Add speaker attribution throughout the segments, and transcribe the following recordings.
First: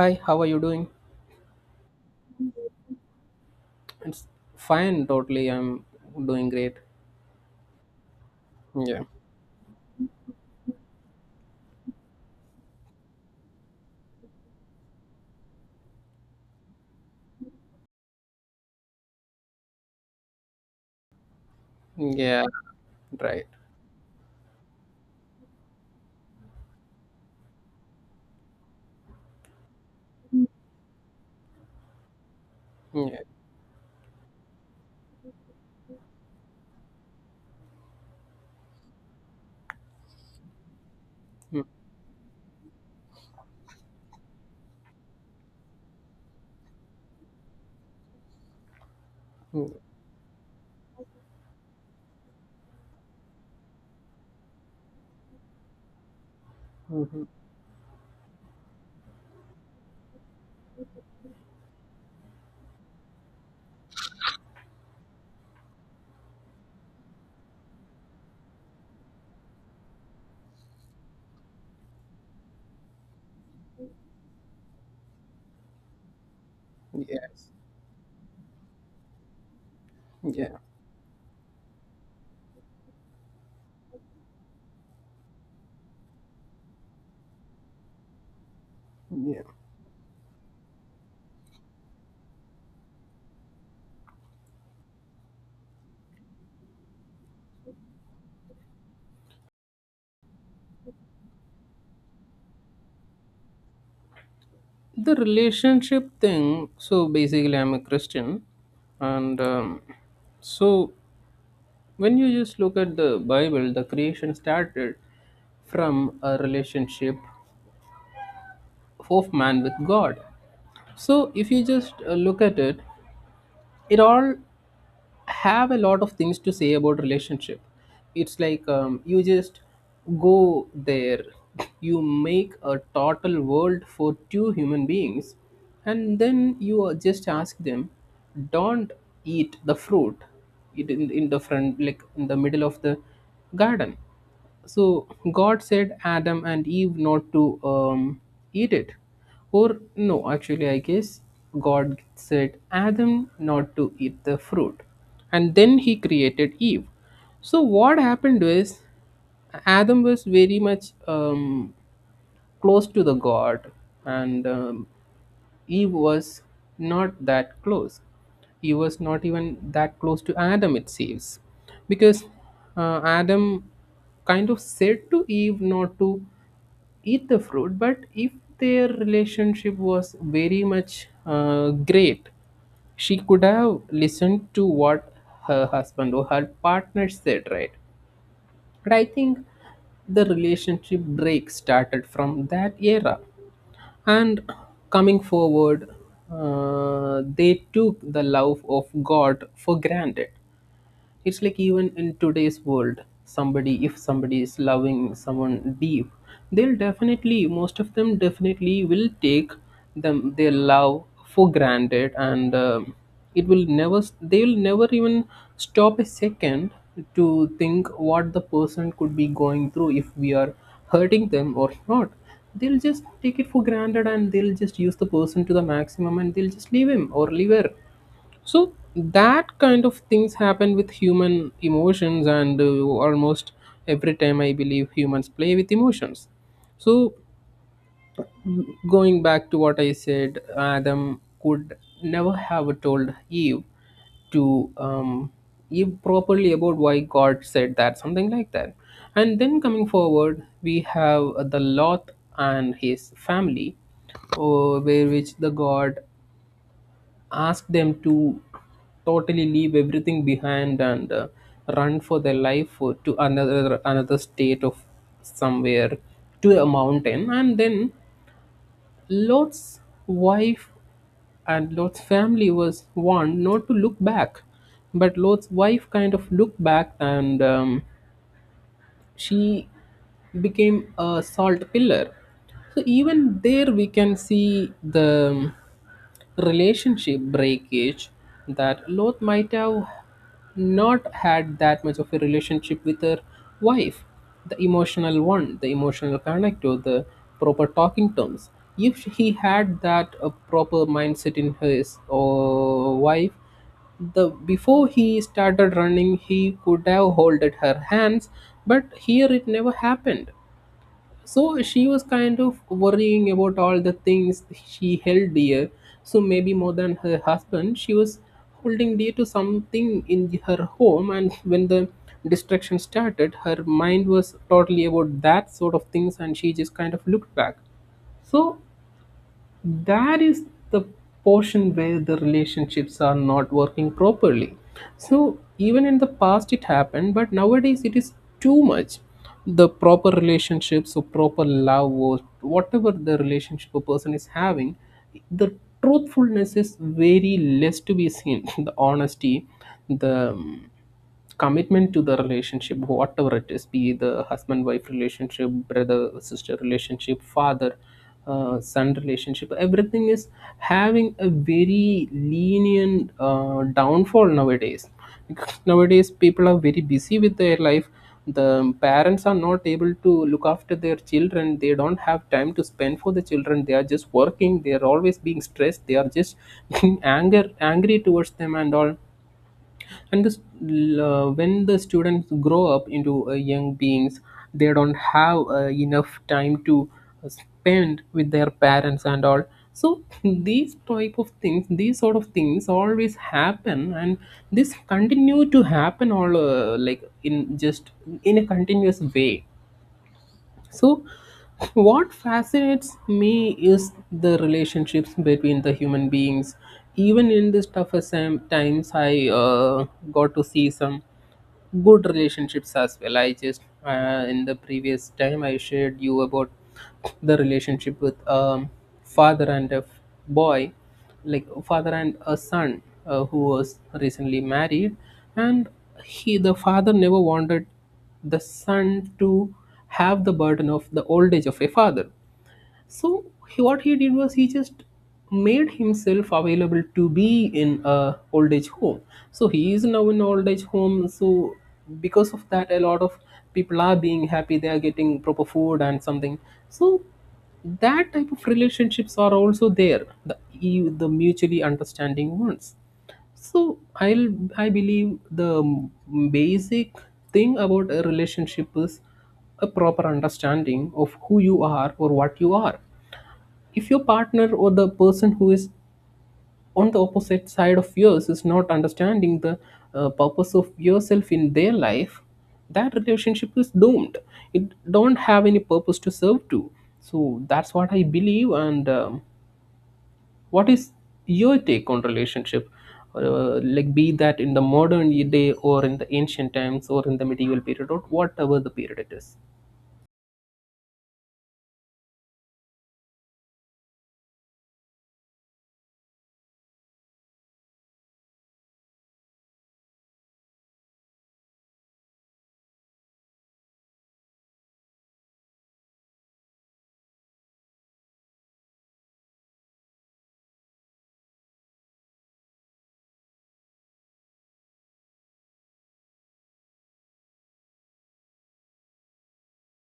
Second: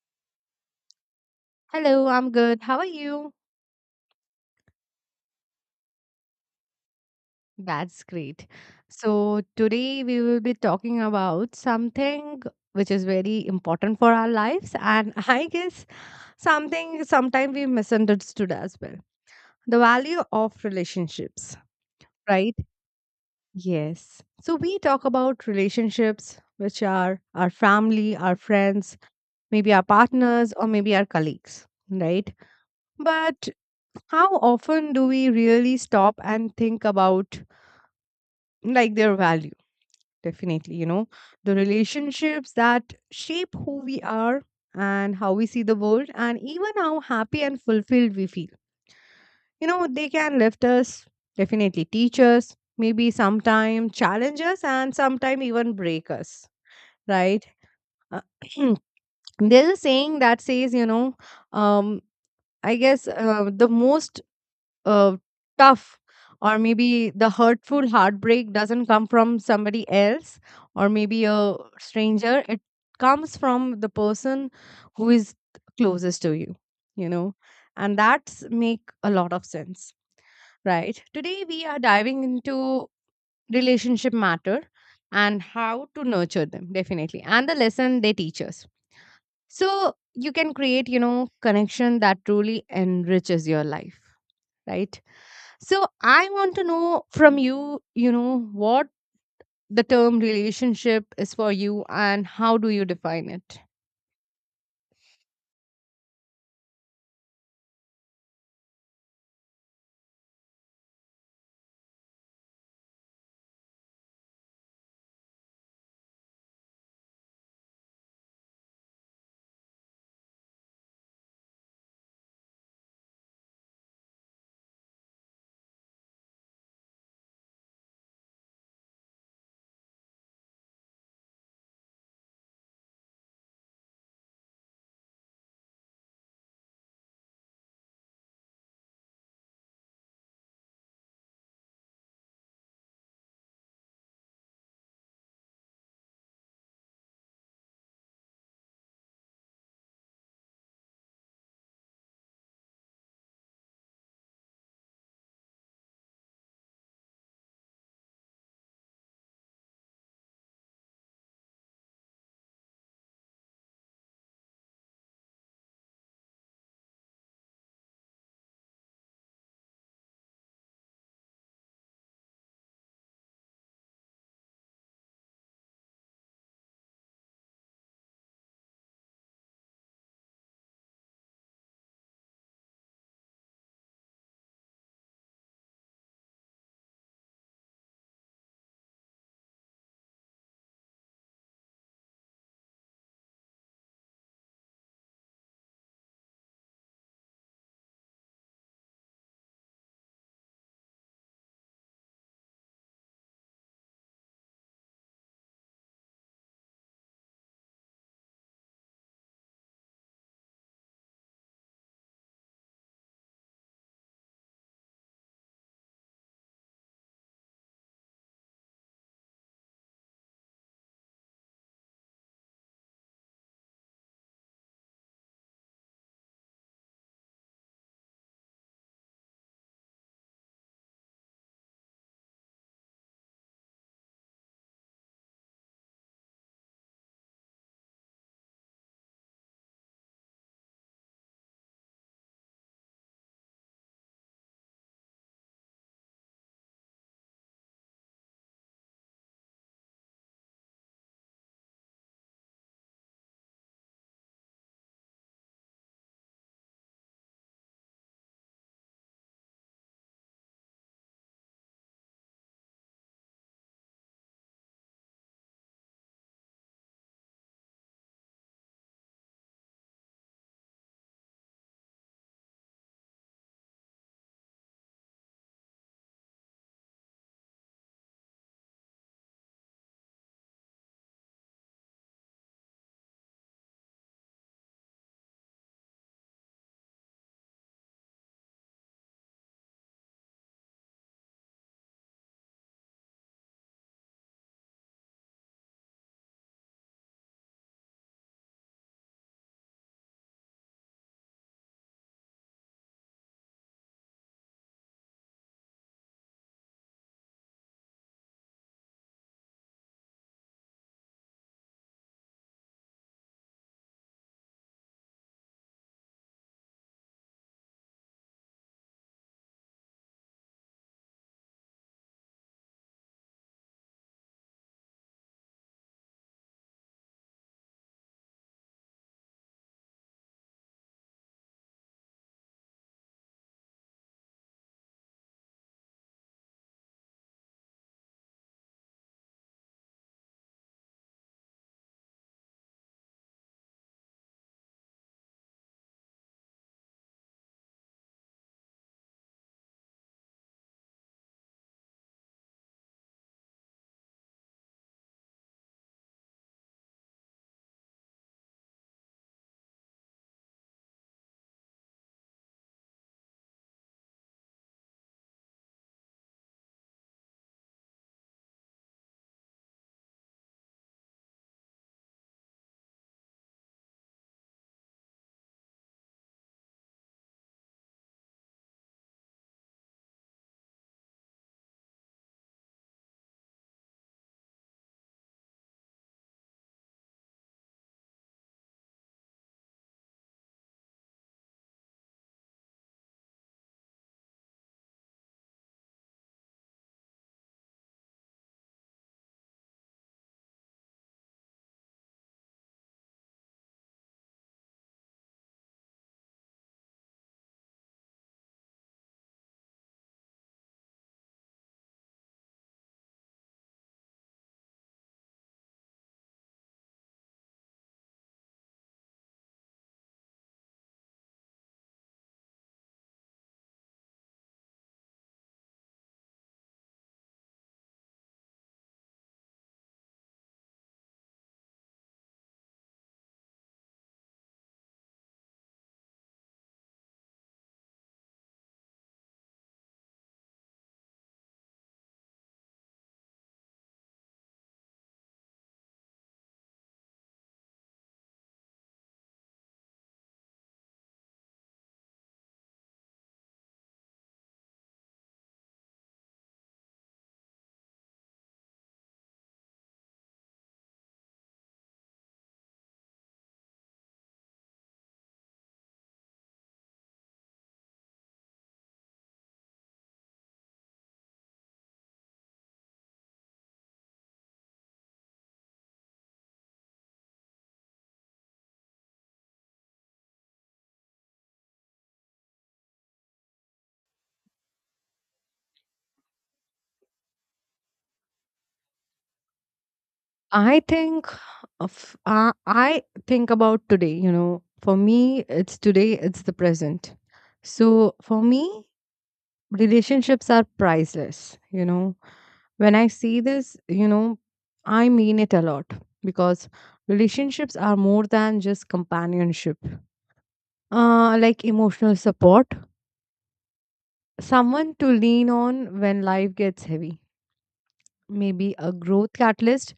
Speaker 1: Hi, how are you doing?
Speaker 2: Hello, I'm good. How are you?
Speaker 1: It's fine, totally. I'm doing great.
Speaker 2: That's great.
Speaker 1: Yeah.
Speaker 2: So, today we will be talking about something which is very important for our lives, and I guess something sometimes we misunderstood as well the value of relationships,
Speaker 1: Yeah,
Speaker 2: right?
Speaker 1: right.
Speaker 2: Yes. So, we talk about relationships which are our family, our friends, maybe our partners, or maybe our colleagues, right?
Speaker 1: Yeah.
Speaker 2: But how often do we really stop and think about? Like their value, definitely, the
Speaker 1: Mm,
Speaker 2: relationships that shape who we are and how we see the world, and even how happy and fulfilled we feel.
Speaker 1: mm,
Speaker 2: They can lift us, definitely teach us, maybe sometime challenge us, and sometime even break us,
Speaker 1: Mm-hmm.
Speaker 2: right? Uh, there's a saying that says, um I guess the most uh, tough or maybe the hurtful heartbreak doesn't come from somebody else or maybe a stranger. It comes from the person who is closest to you, you know
Speaker 1: Yes.
Speaker 2: and that's make a lot of sense,
Speaker 1: Yeah.
Speaker 2: right? Today we are diving into relationship matter and how to nurture them, definitely, and the lesson they teach us,
Speaker 1: Yeah.
Speaker 2: so you can create, connection that truly enriches your life, right? So I want to know from you, you know, what the term relationship is for you and how do you define it?
Speaker 1: The relationship thing. So basically, I'm a Christian. And so when you just look at the Bible, the creation started from a relationship of man with God. So if you just look at it, it all have a lot of things to say about relationship. It's like you just go there, you make a total world for two human beings, and then just ask them, don't eat the fruit. In the front, like in the middle of the garden. So God said Adam and Eve not to um, eat it. Or no, actually, I guess God said Adam not to eat the fruit, and then he created Eve. So what happened was, Adam was very much close to the God, and he was not that close. He was not even that close to Adam, it seems, because Adam kind of said to Eve not to eat the fruit. But if their relationship was very much great, she could have listened to what her husband or her partner said, right? But I think the relationship break started from that era. And coming forward, they took the love of God for granted. It's like even in today's world, somebody if somebody is loving someone deep, they'll definitely, most of them definitely will take them their love for granted. And it will never, they'll never even stop a second to think what the person could be going through, if we are hurting them or not. They'll just take it for granted, and they'll just use the person to the maximum, and they'll just leave him or leave her. So that kind of things happen with human emotions, and almost every time I believe humans play with emotions. So going back to what I said, Adam could never have told Eve to Eve properly about why God said that, something like that. And then coming forward, we have the Lot and his family, where which the God ask them to totally leave everything behind and run for their life, to another state of somewhere, to a mountain. And then Lot's wife and Lot's family was warned not to look back, but Lot's wife kind of looked back, and she became a salt pillar. So even there we can see the relationship breakage, that Lot might have not had that much of a relationship with her wife, the emotional one, the emotional connect, or the proper talking terms. If he had that a proper mindset in his wife, the before he started running, he could have holded her hands. But here it never happened. So she was kind of worrying about all the things she held dear. So maybe more than her husband, she was holding dear to something in her home, and when the destruction started, her mind was totally about that sort of things, and she just kind of looked back. So that is the portion where the relationships are not working properly. So even in the past it happened, but nowadays it is too much. The proper relationships or proper love or whatever the relationship a person is having, the truthfulness is very less to be seen. The honesty, the commitment to the relationship, whatever it is, be it the husband wife relationship, brother sister relationship, father son relationship, everything is having a very lenient downfall nowadays, because nowadays people are very busy with their life. The parents are not able to look after their children. They don't have time to spend for the children. They are just working. They are always being stressed. They are just being anger, angry towards them and all. And when the students grow up into young beings, they don't have enough time to spend with their parents and all. So these type of things, these sort of things always happen, and this continue to happen all like in just in a continuous way. So, what fascinates me is the relationships between the human beings. Even in these times, I got to see some good relationships as well. I just in the previous time I shared you about the relationship with father and a boy, like father and a son, who was recently married. And he the father never wanted the son to have the burden of the old age of a father. So what he did was, he just made himself available to be in a old age home. So he is now in old age home. So because of that, a lot of people are being happy. They are getting proper food and something. So that type of relationships are also there. The mutually understanding ones. So I believe the basic thing about a relationship is a proper understanding of who you are or what you are. If your partner or the person who is on the opposite side of yours is not understanding the purpose of yourself in their life, that relationship is doomed. It don't have any purpose to serve to. So that's what I believe. And what is your take on relationship? Like be that in the modern day or in the ancient times or in the medieval period or whatever the period it is.
Speaker 2: I think of I think about today, you know, for me it's today, it's the present. So for me, relationships are priceless, you know. When I see this, you know, I mean it a lot because relationships are more than just companionship. Uh, like emotional support, someone to lean on when life gets heavy. Maybe a growth catalyst.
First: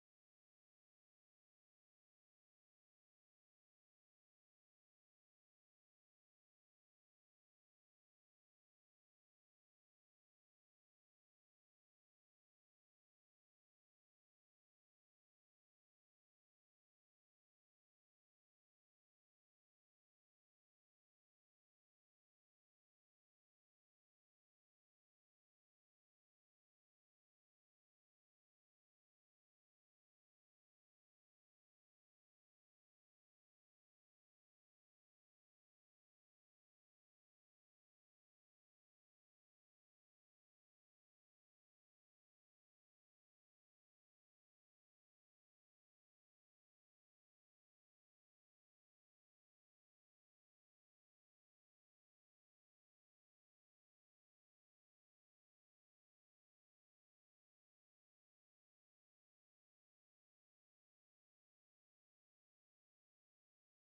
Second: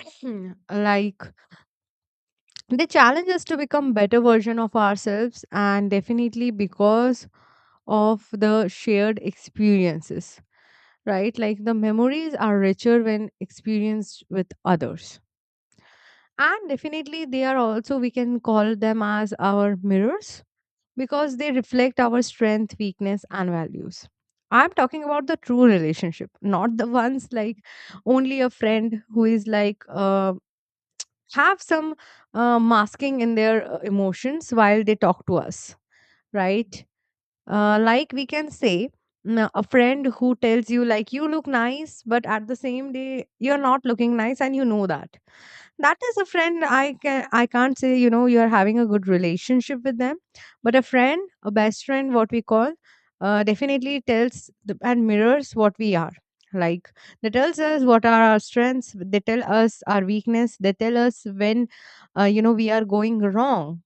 Speaker 2: Hmm, like they challenge us to become better version of ourselves, and definitely because of the shared experiences, right? Like the memories are richer when experienced with others, and definitely they are also, we can call them as our mirrors because they reflect our strength, weakness, and values. I'm talking about the true relationship, not the ones like only a friend who is like have some masking in their emotions while they talk to us, right? Like we can say, mm, a friend who tells you like you look nice, but at the same day you're not looking nice, and you know that that is a friend I can't say, you know, you're having a good relationship with them. But a friend, a best friend, what we call, definitely tells the, and mirrors what we are, like they tells us what are our strengths, they tell us our weakness, they tell us when you know, we are going wrong,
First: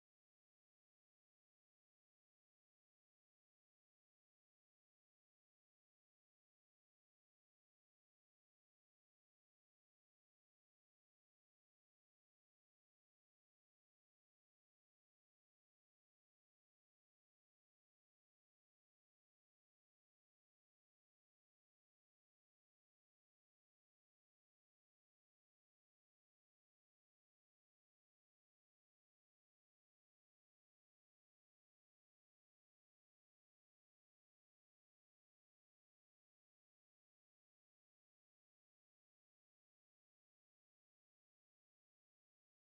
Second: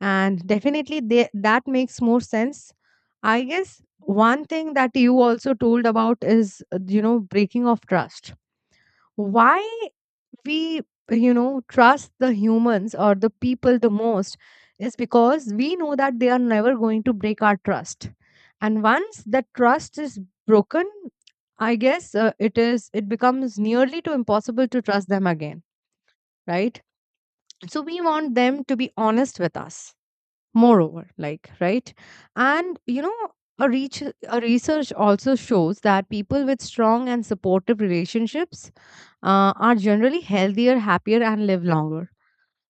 Speaker 2: and definitely they, that makes more sense. I guess one thing that you also told about is you know, breaking of trust. Why we, you know, trust the humans or the people the most is because we know that they are never going to break our trust. And once that trust is broken, I guess it is, it becomes nearly to impossible to trust them again, right? So we want them to be honest with us, moreover, like, right? And you know, a, reach, a research also shows that people with strong and supportive relationships are generally healthier, happier, and live longer.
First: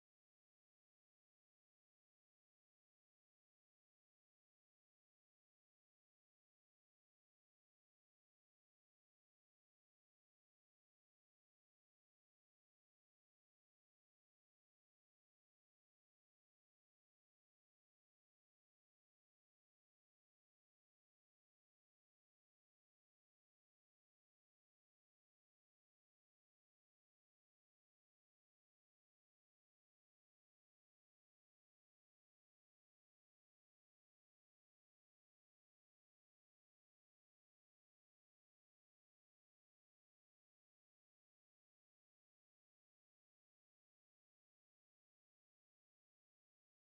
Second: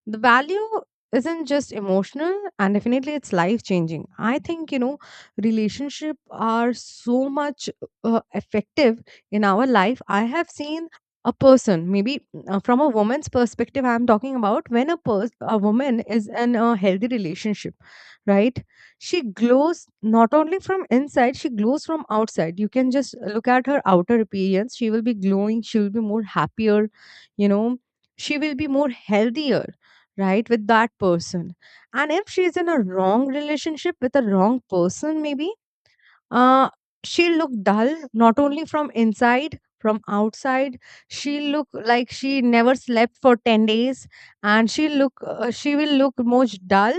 Speaker 2: The value isn't just emotional, and definitely it's life changing. I think, you know, relationship are so much effective in our life. I have seen a person, maybe from a woman's perspective, I'm talking about. When a woman is in a healthy relationship, right, she glows not only from inside, she glows from outside. You can just look at her outer appearance, she will be glowing, she will be more happier, you know, she will be more healthier, right, with that person. And if she's in a wrong relationship with a wrong person, maybe uh she'll look dull, not only from inside, from outside. She'll look like she never slept for 10 days, and she'll look she will look most dull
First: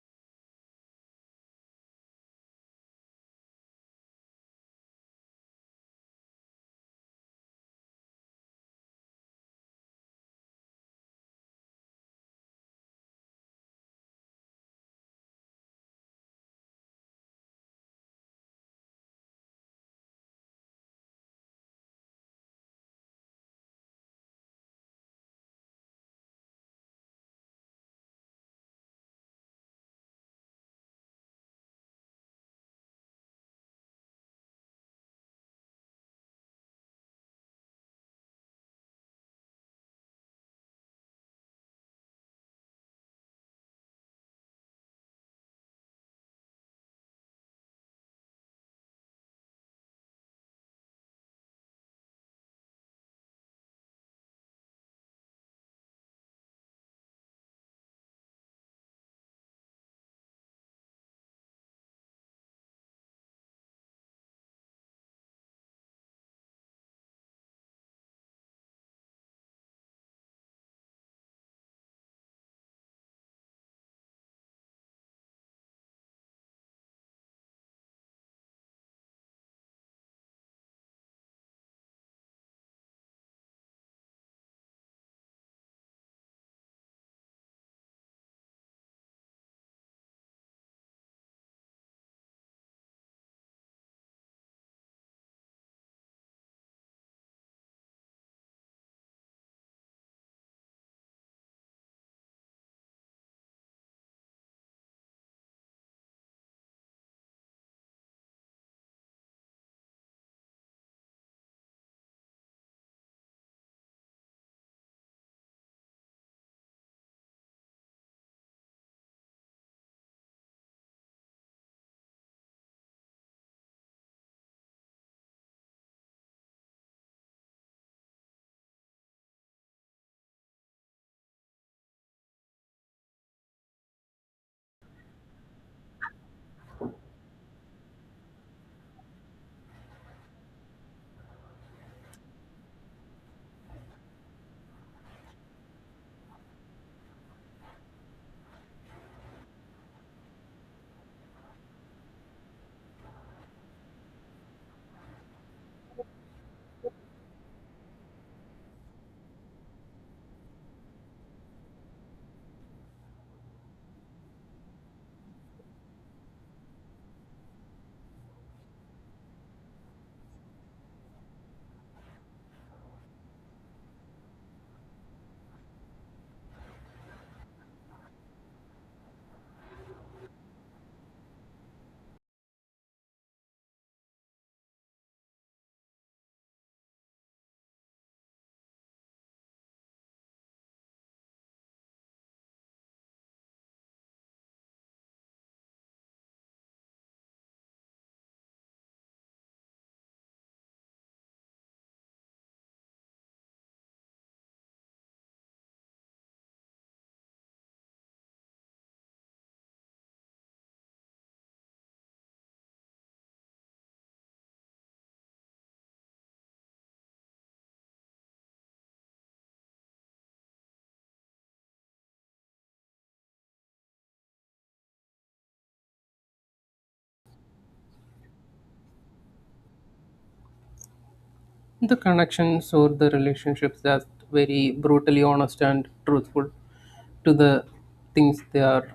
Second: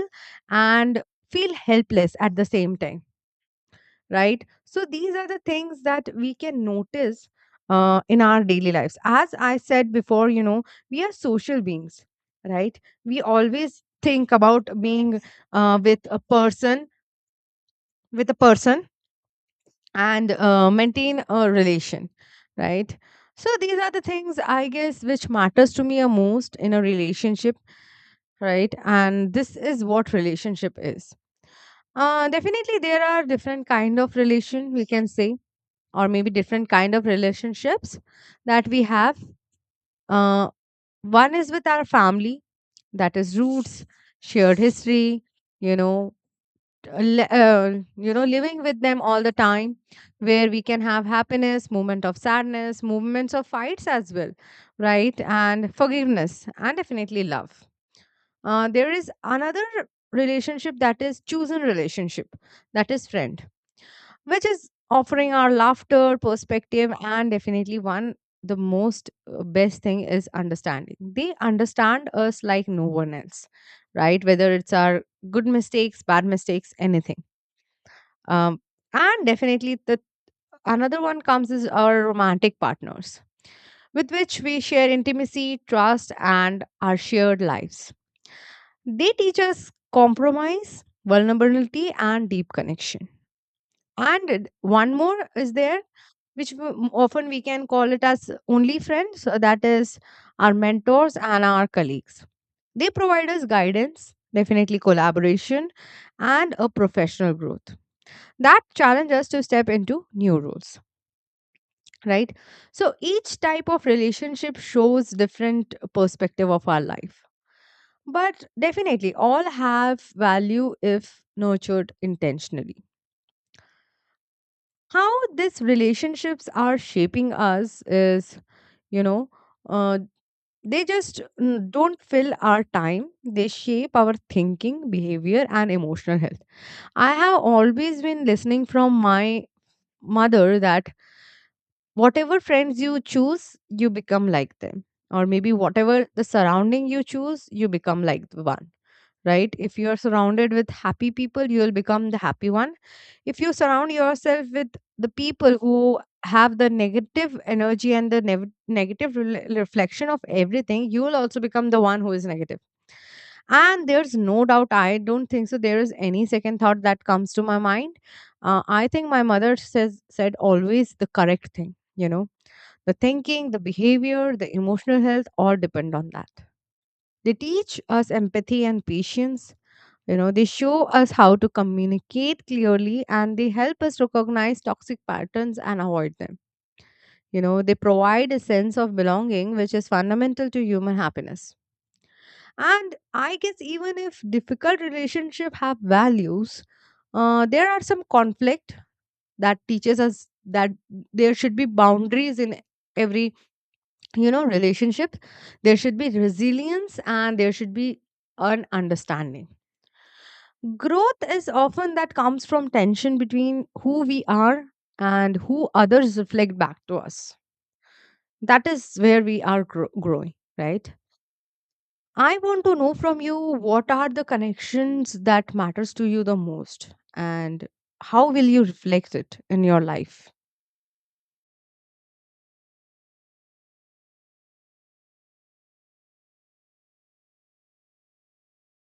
Speaker 2: and feel helpless at the same time, right? So these are the things that we can notice in our daily lives. As I said before, you know, we are social beings, right? We always think about being uh, with a person, with a person, and maintain a relation, right? So these are the things I guess which matters to me a most in a relationship, right? And this is what relationship is. Definitely, there are different kind of relation, we can say, or maybe different kind of relationships that we have. Uh, one is with our family, that is roots, shared history, you know, uh, li- uh, you know, living with them all the time, where we can have happiness moment, of sadness moments, of fights as well, right, and forgiveness, and definitely love. Uh, there is another relationship that is chosen relationship, that is friends, which is offering our laughter, perspective, and definitely one, the most best thing is understanding. They understand us like no one else, right? Whether it's our good mistakes, bad mistakes, anything. Um, and definitely the another one comes is our romantic partners, with which we share intimacy, trust, and our shared lives. They teach us compromise, vulnerability, and deep connection. And one more is there, which often we can call it as only friends, that is our mentors and our colleagues. They provide us guidance, definitely collaboration, and a professional growth that challenge us to step into new roles, right? So each type of relationship shows different perspective of our life, but definitely all have value if nurtured intentionally. How these relationships are shaping us is, you know, uh, they just, mm, don't fill our time, they shape our thinking, behavior, and emotional health. I have always been listening from my mother that whatever friends you choose, you become like them. Or maybe whatever the surrounding you choose, you become like the one, right? If you are surrounded with happy people, you will become the happy one. If you surround yourself with the people who have the negative energy and the negative rel reflection of everything, you will also become the one who is negative. And there's no doubt, I don't think so. There is any second thought that comes to my mind. I think my mother says said always the correct thing. You know, the thinking, the behavior, the emotional health all depend on that. They teach us empathy and patience. You know, they show us how to communicate clearly, and they help us recognize toxic patterns and avoid them. You know, they provide a sense of belonging, which is fundamental to human happiness. And I guess even if difficult relationships have values, there are some conflict that teaches us that there should be boundaries in every, you know, relationship. There should be resilience, and there should be an understanding. Growth is often that comes from tension between who we are and who others reflect back to us. That is where we are growing, right? I want to know from you, what are the connections that matters to you the most, and how will you reflect it in your life?
Speaker 1: The connections or the relationships that very brutally honest and truthful to the things they are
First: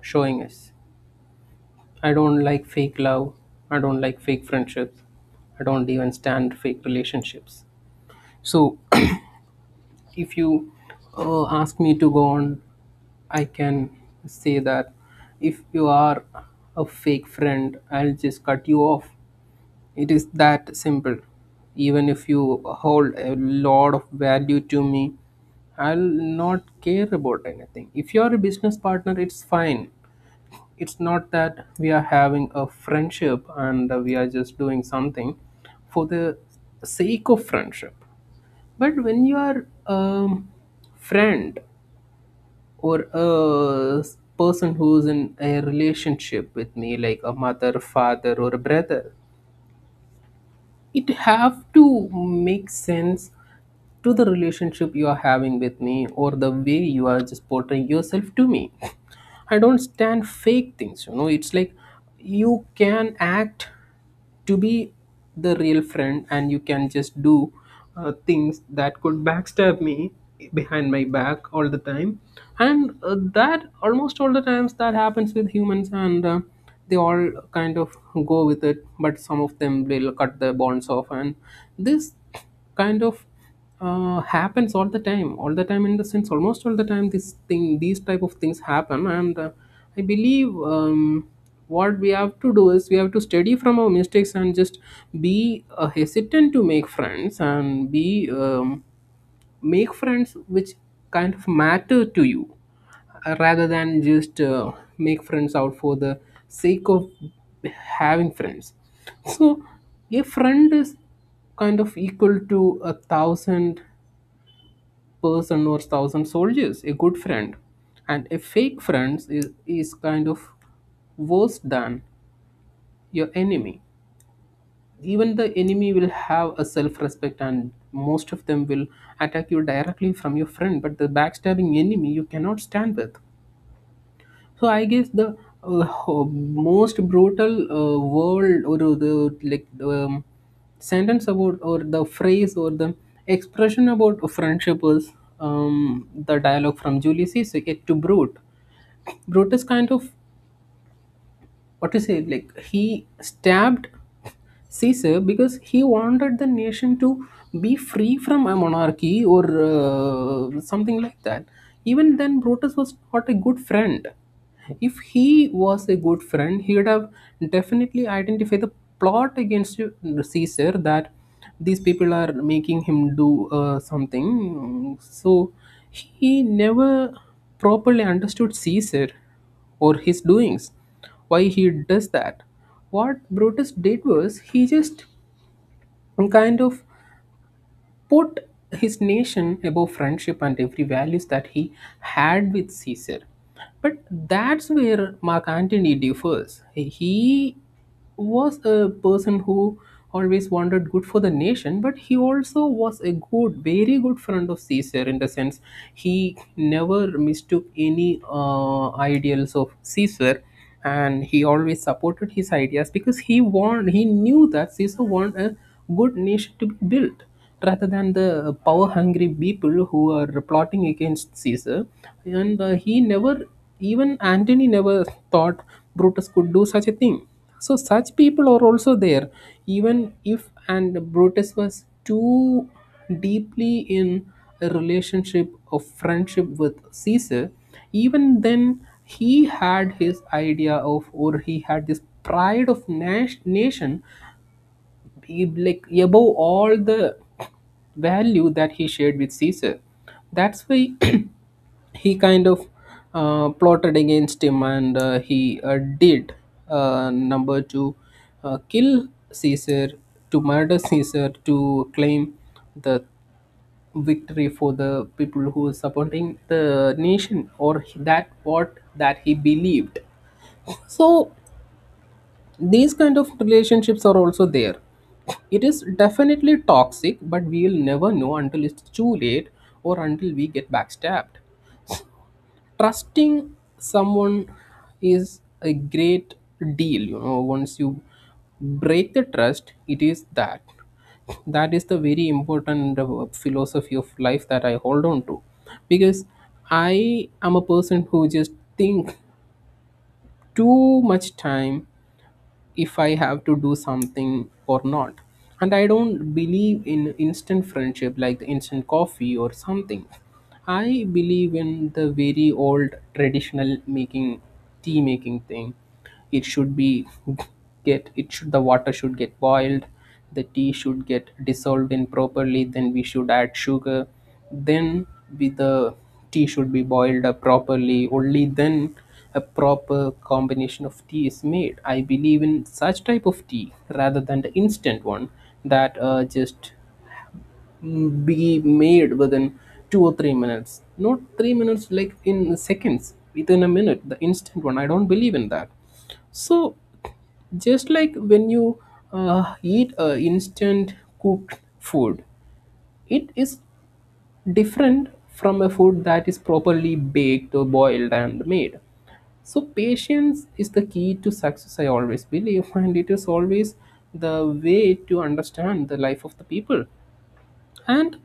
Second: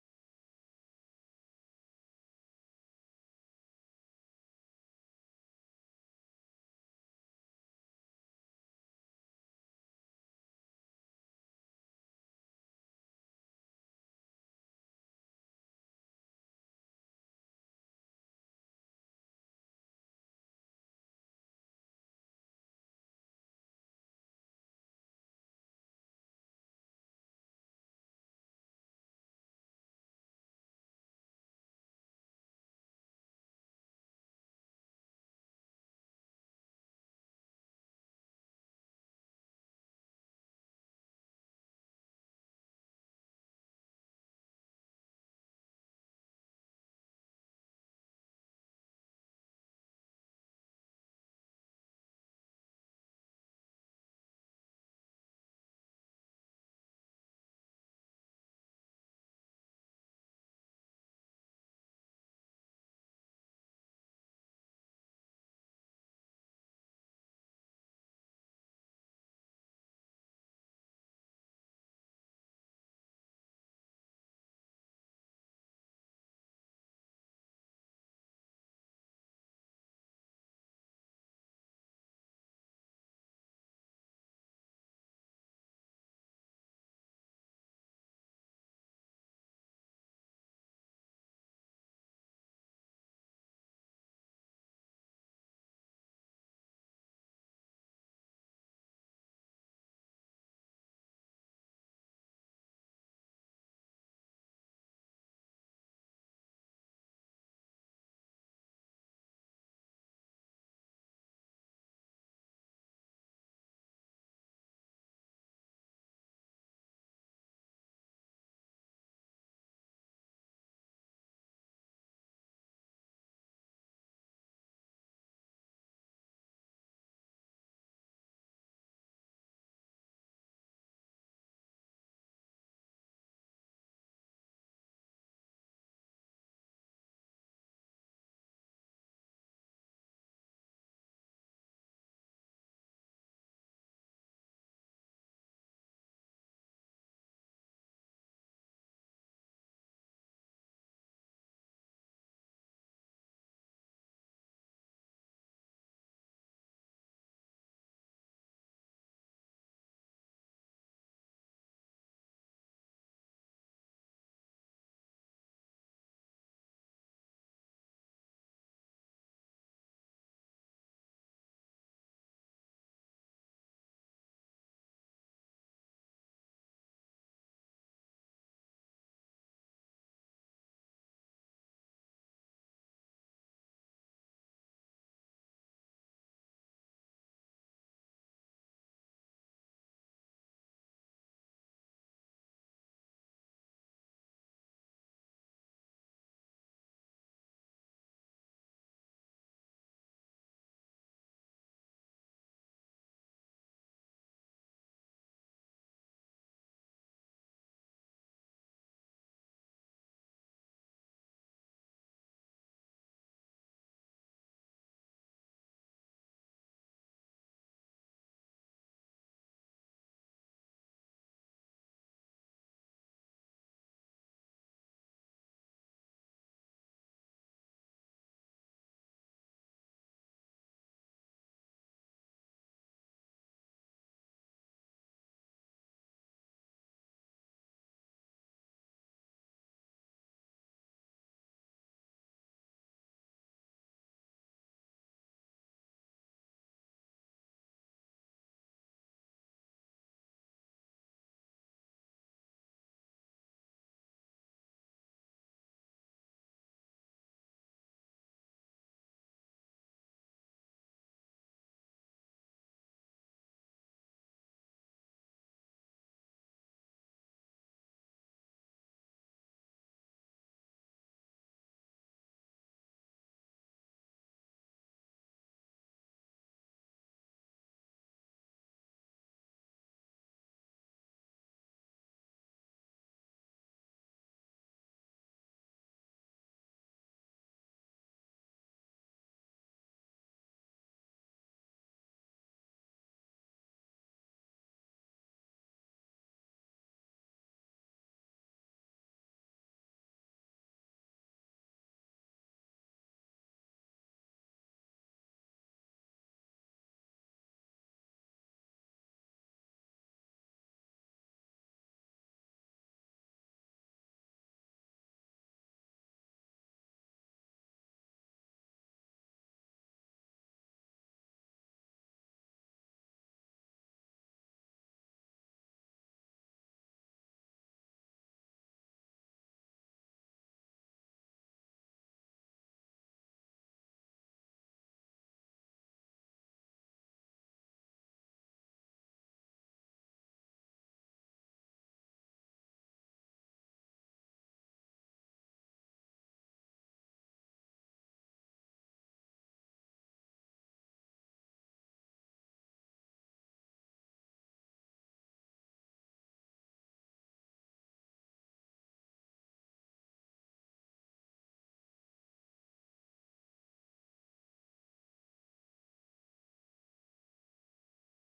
Speaker 1: showing us. I don't like fake love. I don't like fake friendships. I don't even stand fake relationships. So if you ask me to go on, I can say that, if you are a fake friend, I'll just cut you off. It is that simple. Even if you hold a lot of value to me, I'll not care about anything. If you're a business partner, it's fine. It's not that we are having a friendship and we are just doing something for the sake of friendship. But when you are a friend or person who's in a relationship with me, like a mother, father, or a brother, it have to make sense to the relationship you are having with me, or the way you are just portraying yourself to me. I don't stand fake things, you know. It's like you can act to be the real friend, and you can just do things that could backstab me behind my back all the time. And that almost all the times that happens with humans, and they all kind of go with it, but some of them will cut their bonds off. And this kind of happens all the time, all the time in the sense, almost all the time this thing, these type of things happen. And I believe what we have to do is, we have to study from our mistakes and just be hesitant to make friends, and be make friends which kind of matter to you, rather than just make friends out for the sake of having friends. So a friend is kind of equal to a thousand person or thousand soldiers, a good friend. And a fake friend is kind of worse than your enemy. Even the enemy will have a self respect, and most of them will attack you directly from your friend, but the backstabbing enemy you cannot stand with. So I guess the uh, most brutal word, or the like sentence about, or the phrase, or the expression about a friendship is, the dialogue from Julius Caesar, "Yet to Brute." Brute is kind of, what to say, like he stabbed Caesar because he wanted the nation to be free from a monarchy or something like that. Even then Brutus was not a good friend. If he was a good friend, he would have definitely identified the plot against Caesar, that these people are making him do something. So he never properly understood Caesar or his doings, why he does that. What Brutus did was, he just kind of put his nation above friendship and every values that he had with Caesar. But that's where Mark Antony differs. He was a person who always wanted good for the nation, but he also was a good, very good friend of Caesar, in the sense he never mistook any ideals of Caesar, and he always supported his ideas, because he knew that Caesar wanted a good nation to be built, rather than the power hungry people who are plotting against Caesar. And he never, even Antony never thought Brutus could do such a thing. So such people are also there, even if and Brutus was too deeply in a relationship of friendship with Caesar, even then he had his idea of, or he had this pride of nation he like above all the value that he shared with Caesar. That's why he kind of plotted against him, and he did number to kill Caesar, to murder Caesar, to claim the victory for the people who were supporting the nation, or that what that he believed. So these kind of relationships are also there. It is definitely toxic, but we'll never know until it's too late, or until we get backstabbed. Trusting someone is a great deal, you know, once you break the trust it is that that is the very important philosophy of life that I hold on to. Because I am a person who just think too much time if I have to do something or not. And I don't believe in instant friendship like the instant coffee or something. I believe in the very old traditional making tea making thing. It should be get it should the water should get boiled, the tea should get dissolved in properly, then we should add sugar, then the tea should be boiled up properly. Only then a proper combination of tea is made. I believe in such type of tea rather than the instant one that just be made within 2 or 3 minutes. Not 3 minutes, like in seconds, within a minute, the instant one, I don't believe in that. So just like when you eat instant cooked food, it is different from a food that is properly baked or boiled and made. So patience is the key to success, I always believe, and it is always the way to understand the life of the people. And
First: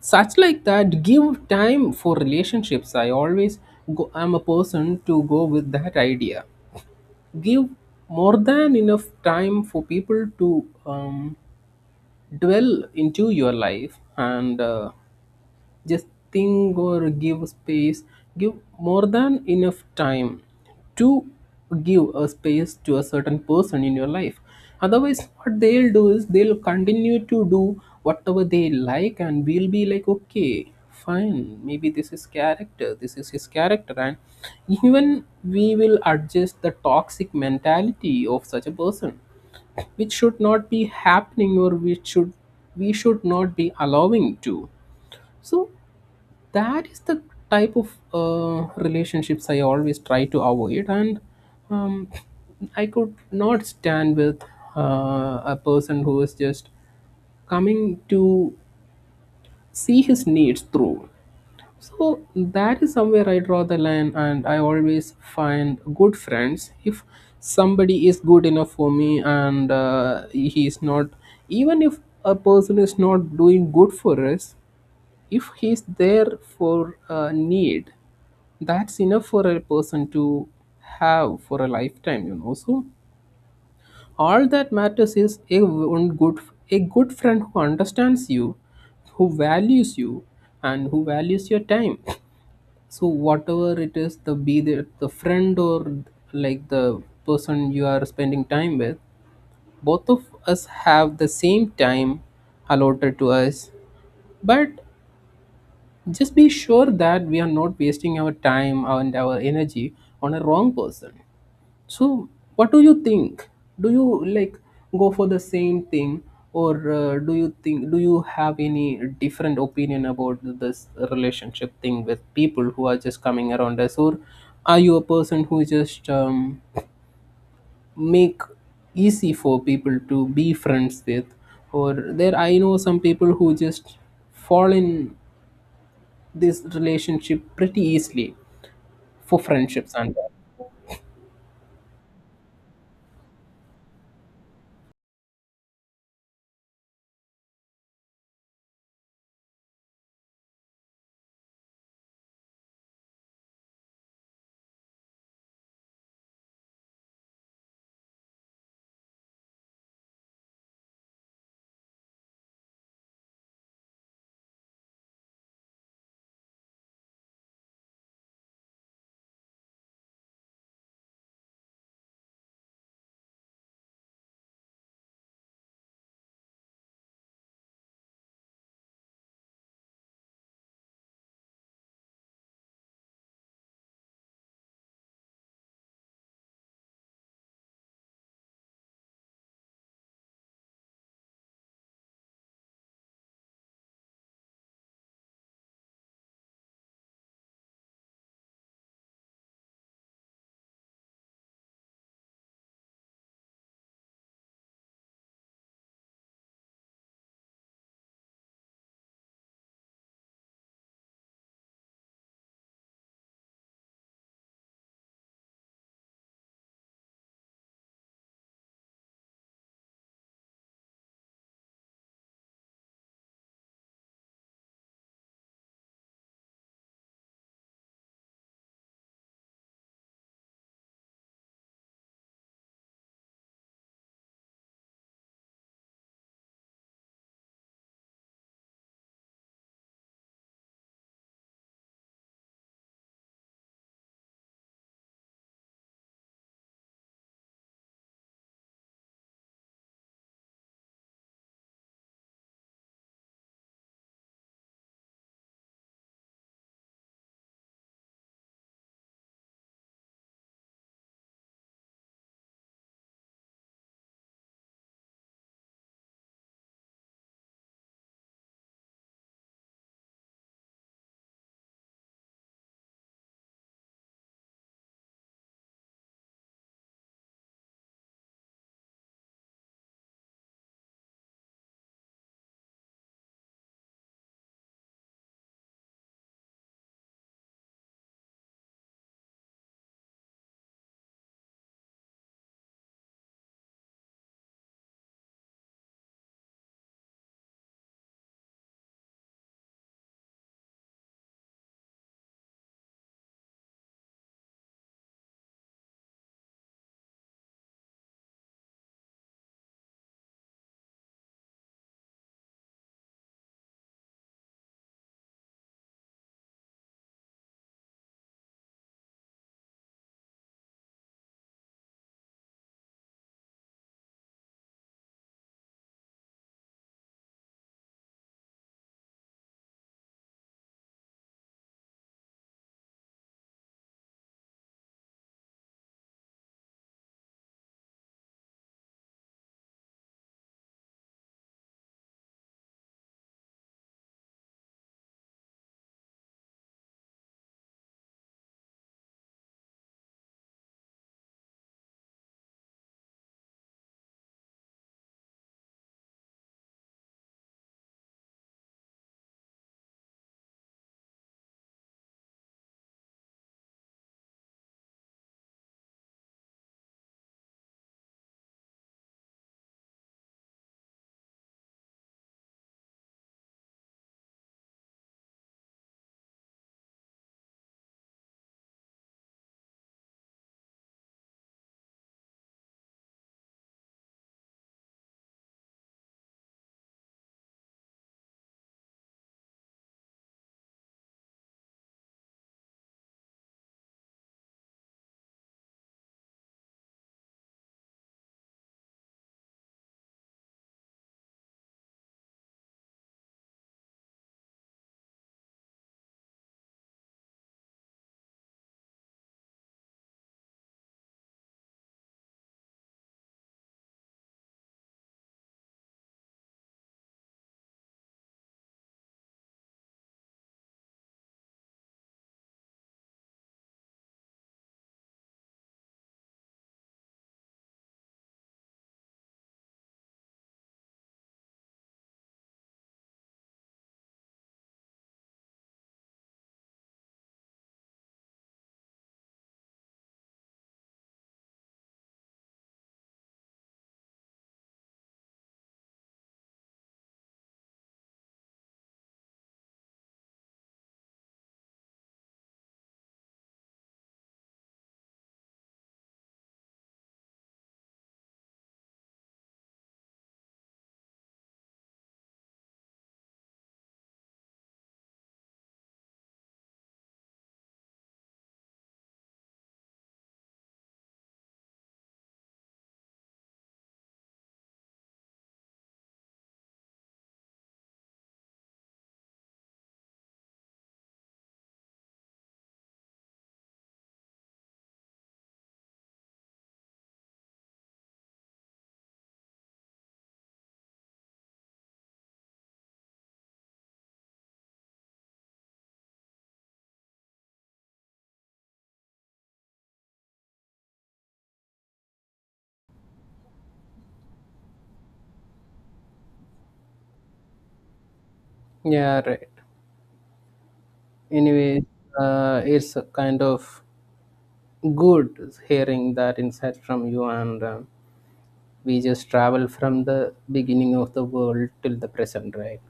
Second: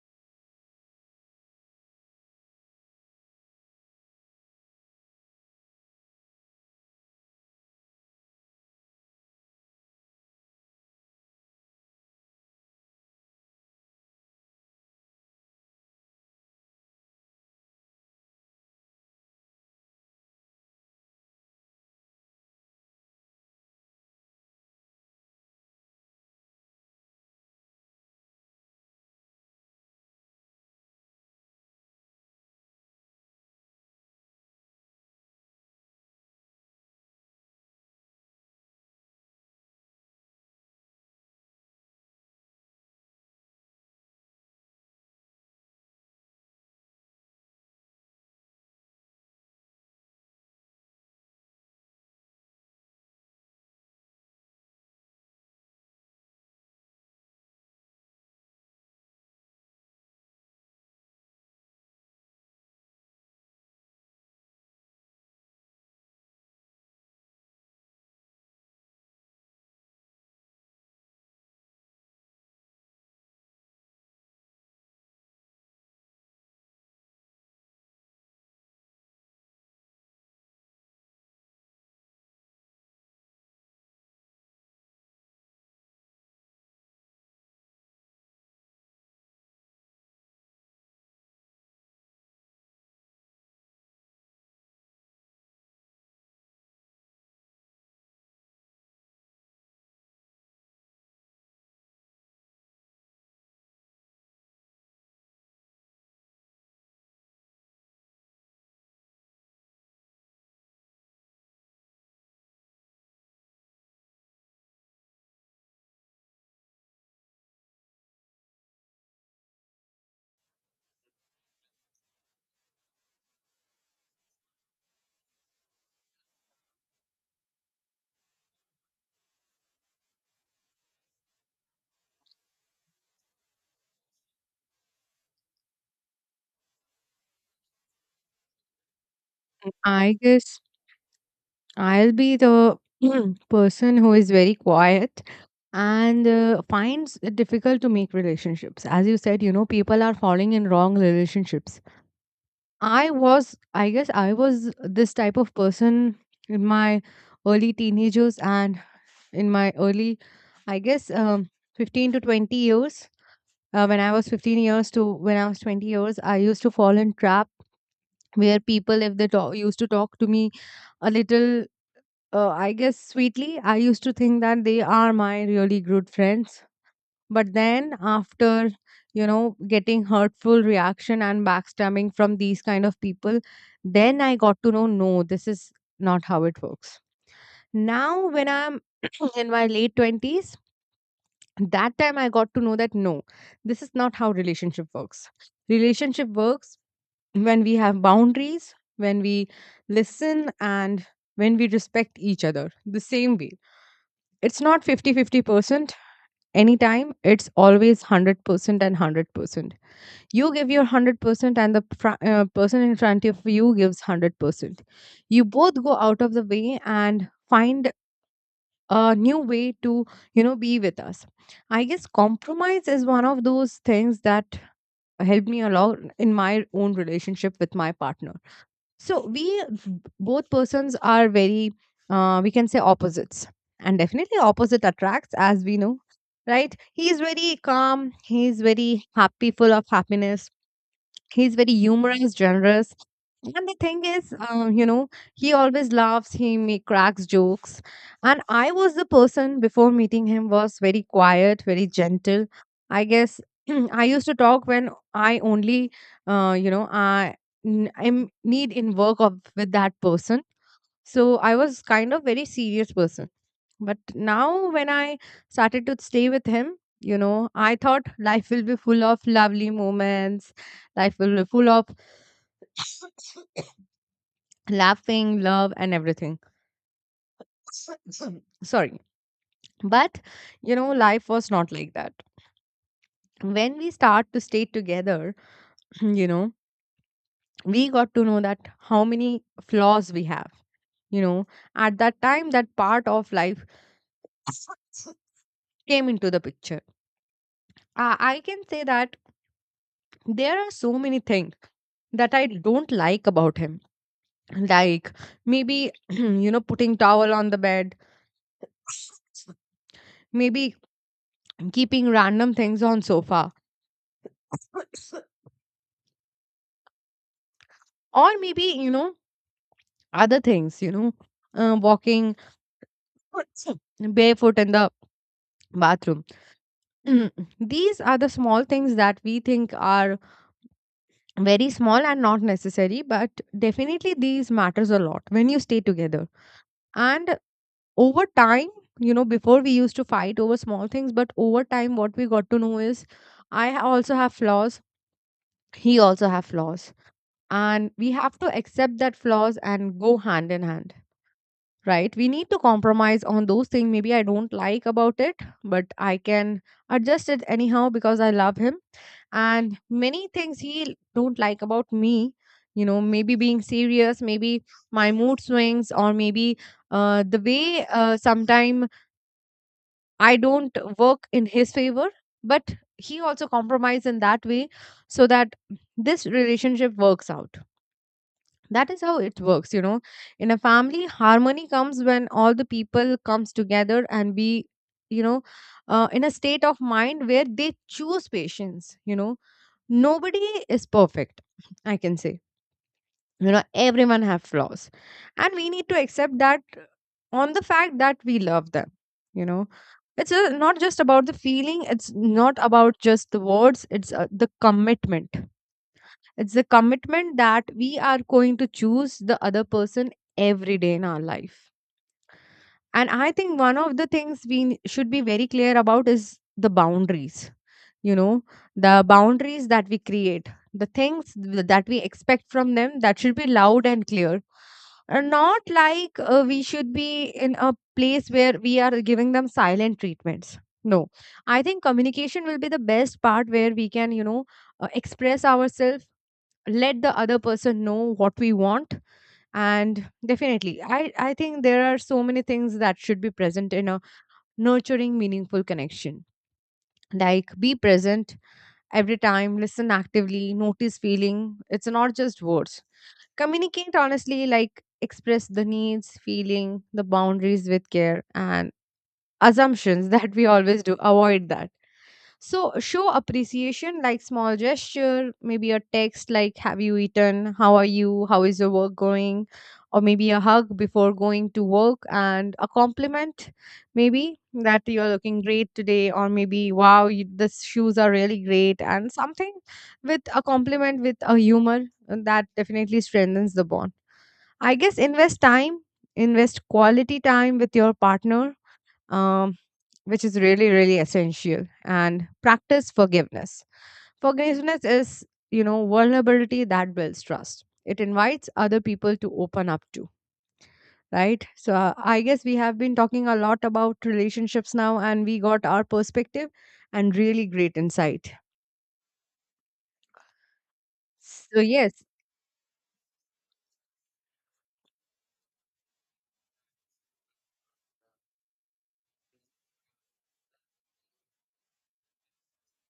Speaker 1: such like that, give time for relationships. I always go, I'm a person to go with that idea. Give more than enough time for people to dwell into your life, and just think, or give space. Give more than enough time to give a space to a certain person in your life. Otherwise what they'll do is they'll continue to do whatever they like, and we'll be like, okay, fine, maybe this is character, this is his character, and even we will adjust the toxic mentality of such a person, which should not be happening, or which should, we should not be allowing to. So that is the type of relationships I always try to avoid, and um, I could not stand with a person who is just coming to see his needs through. So that is somewhere I draw the line, and I always find good friends. If somebody is good enough for me, and he is not, even if a person is not doing good for us, if he's there for a need, that's enough for a person to have for a lifetime, you know. So all that matters is a one good, a good friend who understands you, who values you, and who values your time. So whatever it is, the be the friend, or like the person you are spending time with, both of us have the same time allotted to us. But just be sure that we are not wasting our time and our energy on a wrong person. So, what do you think? Do you like go for the same thing, or do you think, do you have any different opinion about this relationship thing with people who are just coming around us, or are you a person who just make easy for people to be friends with, or there I know some people who just fall in this relationship pretty easily for friendships and
Speaker 2: I
Speaker 1: all.
Speaker 2: guess I'll be the person who is very quiet and finds it difficult to make relationships. As you said, you know, people are falling in wrong relationships. I was, I guess, I was this type of person in my early teenagers, and in my early, I guess, 15 to 20 years. When I was 15 years to when I was 20 years, I used to fall in trap where people, if they talk, used to talk to me a little, I guess, sweetly. I used to think that they are my really good friends, but then after getting hurtful reaction and backstabbing from these kind of people, then I got to know, no, this is not how it works. Now when I'm in my late 20s, that time I got to know that no, this is not how relationship works. Relationship works when we have boundaries, when we listen, and when we respect each other the same way. It's not 50-50 percent anytime. It's always 100% and 100%. You give your 100% and the person in front of you gives 100%. You both go out of the way and find a new way to, be with us. I guess compromise is one of those things that helped me a lot in my own relationship with my partner. So we both persons are very, we can say, opposites. And definitely opposite attracts, as we know, right? He is very calm, he is very happy, full of happiness. He's very humorous, generous. And the thing is, he always laughs, he make cracks jokes. And I was the person, before meeting him, was very quiet, very gentle, I guess. I used to talk when I only, I am need in work of with that person. So I was kind of very serious person. But now when I started to stay with him, I thought life will be full of lovely moments. Life will be full of laughing, love, and everything. Sorry. But, life was not like that. When we start to stay together, you know, we got to know that how many flaws we have. You know, at that time, that part of life came into the picture. I can say that there are so many things that I don't like about him. Like maybe, putting towel on the bed, maybe keeping random things on sofa, or maybe, other things, walking barefoot in the bathroom. Mm, These are the small things that we think are very small and not necessary, but definitely these matters a lot when you stay together. And over time, before we used to fight over small things, but over time, what we got to know is also have flaws, he also have flaws. And we have to accept that flaws and go hand in hand, right? We need to compromise on those things maybe I don't like about it, but I can adjust it anyhow because I love him. And many things he don't like about me, maybe being serious, maybe my mood swings, or maybe the way, sometime I don't work in his favor. But he also compromise in that way, so that this relationship works out. That is how it works. In a family, harmony comes when all the people comes together and be, you know in a state of mind where they choose patience. Nobody is perfect, I can say. Everyone have flaws, and we need to accept that on the fact that we love them. you know it's not just about the feeling, it's not about just the words, it's the commitment. It's the commitment that we are going to choose the other person every day in our life. And I think one of the things we should be very clear about is the boundaries. You know, the boundaries that we create, the things that we expect from them, that should be loud and clear. Not like we should be in a place where we are giving them silent treatments. No, I think communication will be the best part where we can, express ourselves, let the other person know what we want. And definitely I think there are so many things that should be present in a nurturing meaningful connection. Like be present every time, listen actively, notice feeling, it's not just words. Communicate honestly, like express the needs, feeling, the boundaries with care. And assumptions that we always do, avoid that. So show appreciation, like small gesture, maybe a text like, have you eaten, how are you, how is your work going, or maybe a hug before going to work, and a compliment, maybe that you're looking great today, or maybe, wow, you, this shoes are really great and something. With a compliment, with a humor, and that definitely strengthens the bond. I guess invest time, invest quality time with your partner, um, which is really, really essential. And practice forgiveness. Forgiveness is, vulnerability that builds trust. It invites other people to open up to, right? So I guess we have been talking a lot about relationships now, and we got our perspective and really great insight.
Speaker 1: Yeah, right,
Speaker 2: So
Speaker 1: anyway,
Speaker 2: yes,
Speaker 1: it's a kind of good hearing that insight from you, and we just travel from the beginning of the world till the present, right,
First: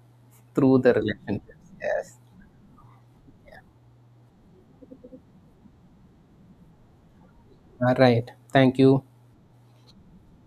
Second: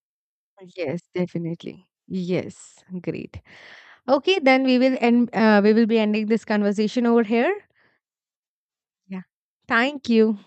Speaker 1: through the
Speaker 2: yes,
Speaker 1: relationships.
Speaker 2: definitely.
Speaker 1: Yes.
Speaker 2: Yes, great. Okay, then we will end. We will be ending this conversation over here.
Speaker 1: All right, thank you.
Speaker 2: Yeah. Thank you.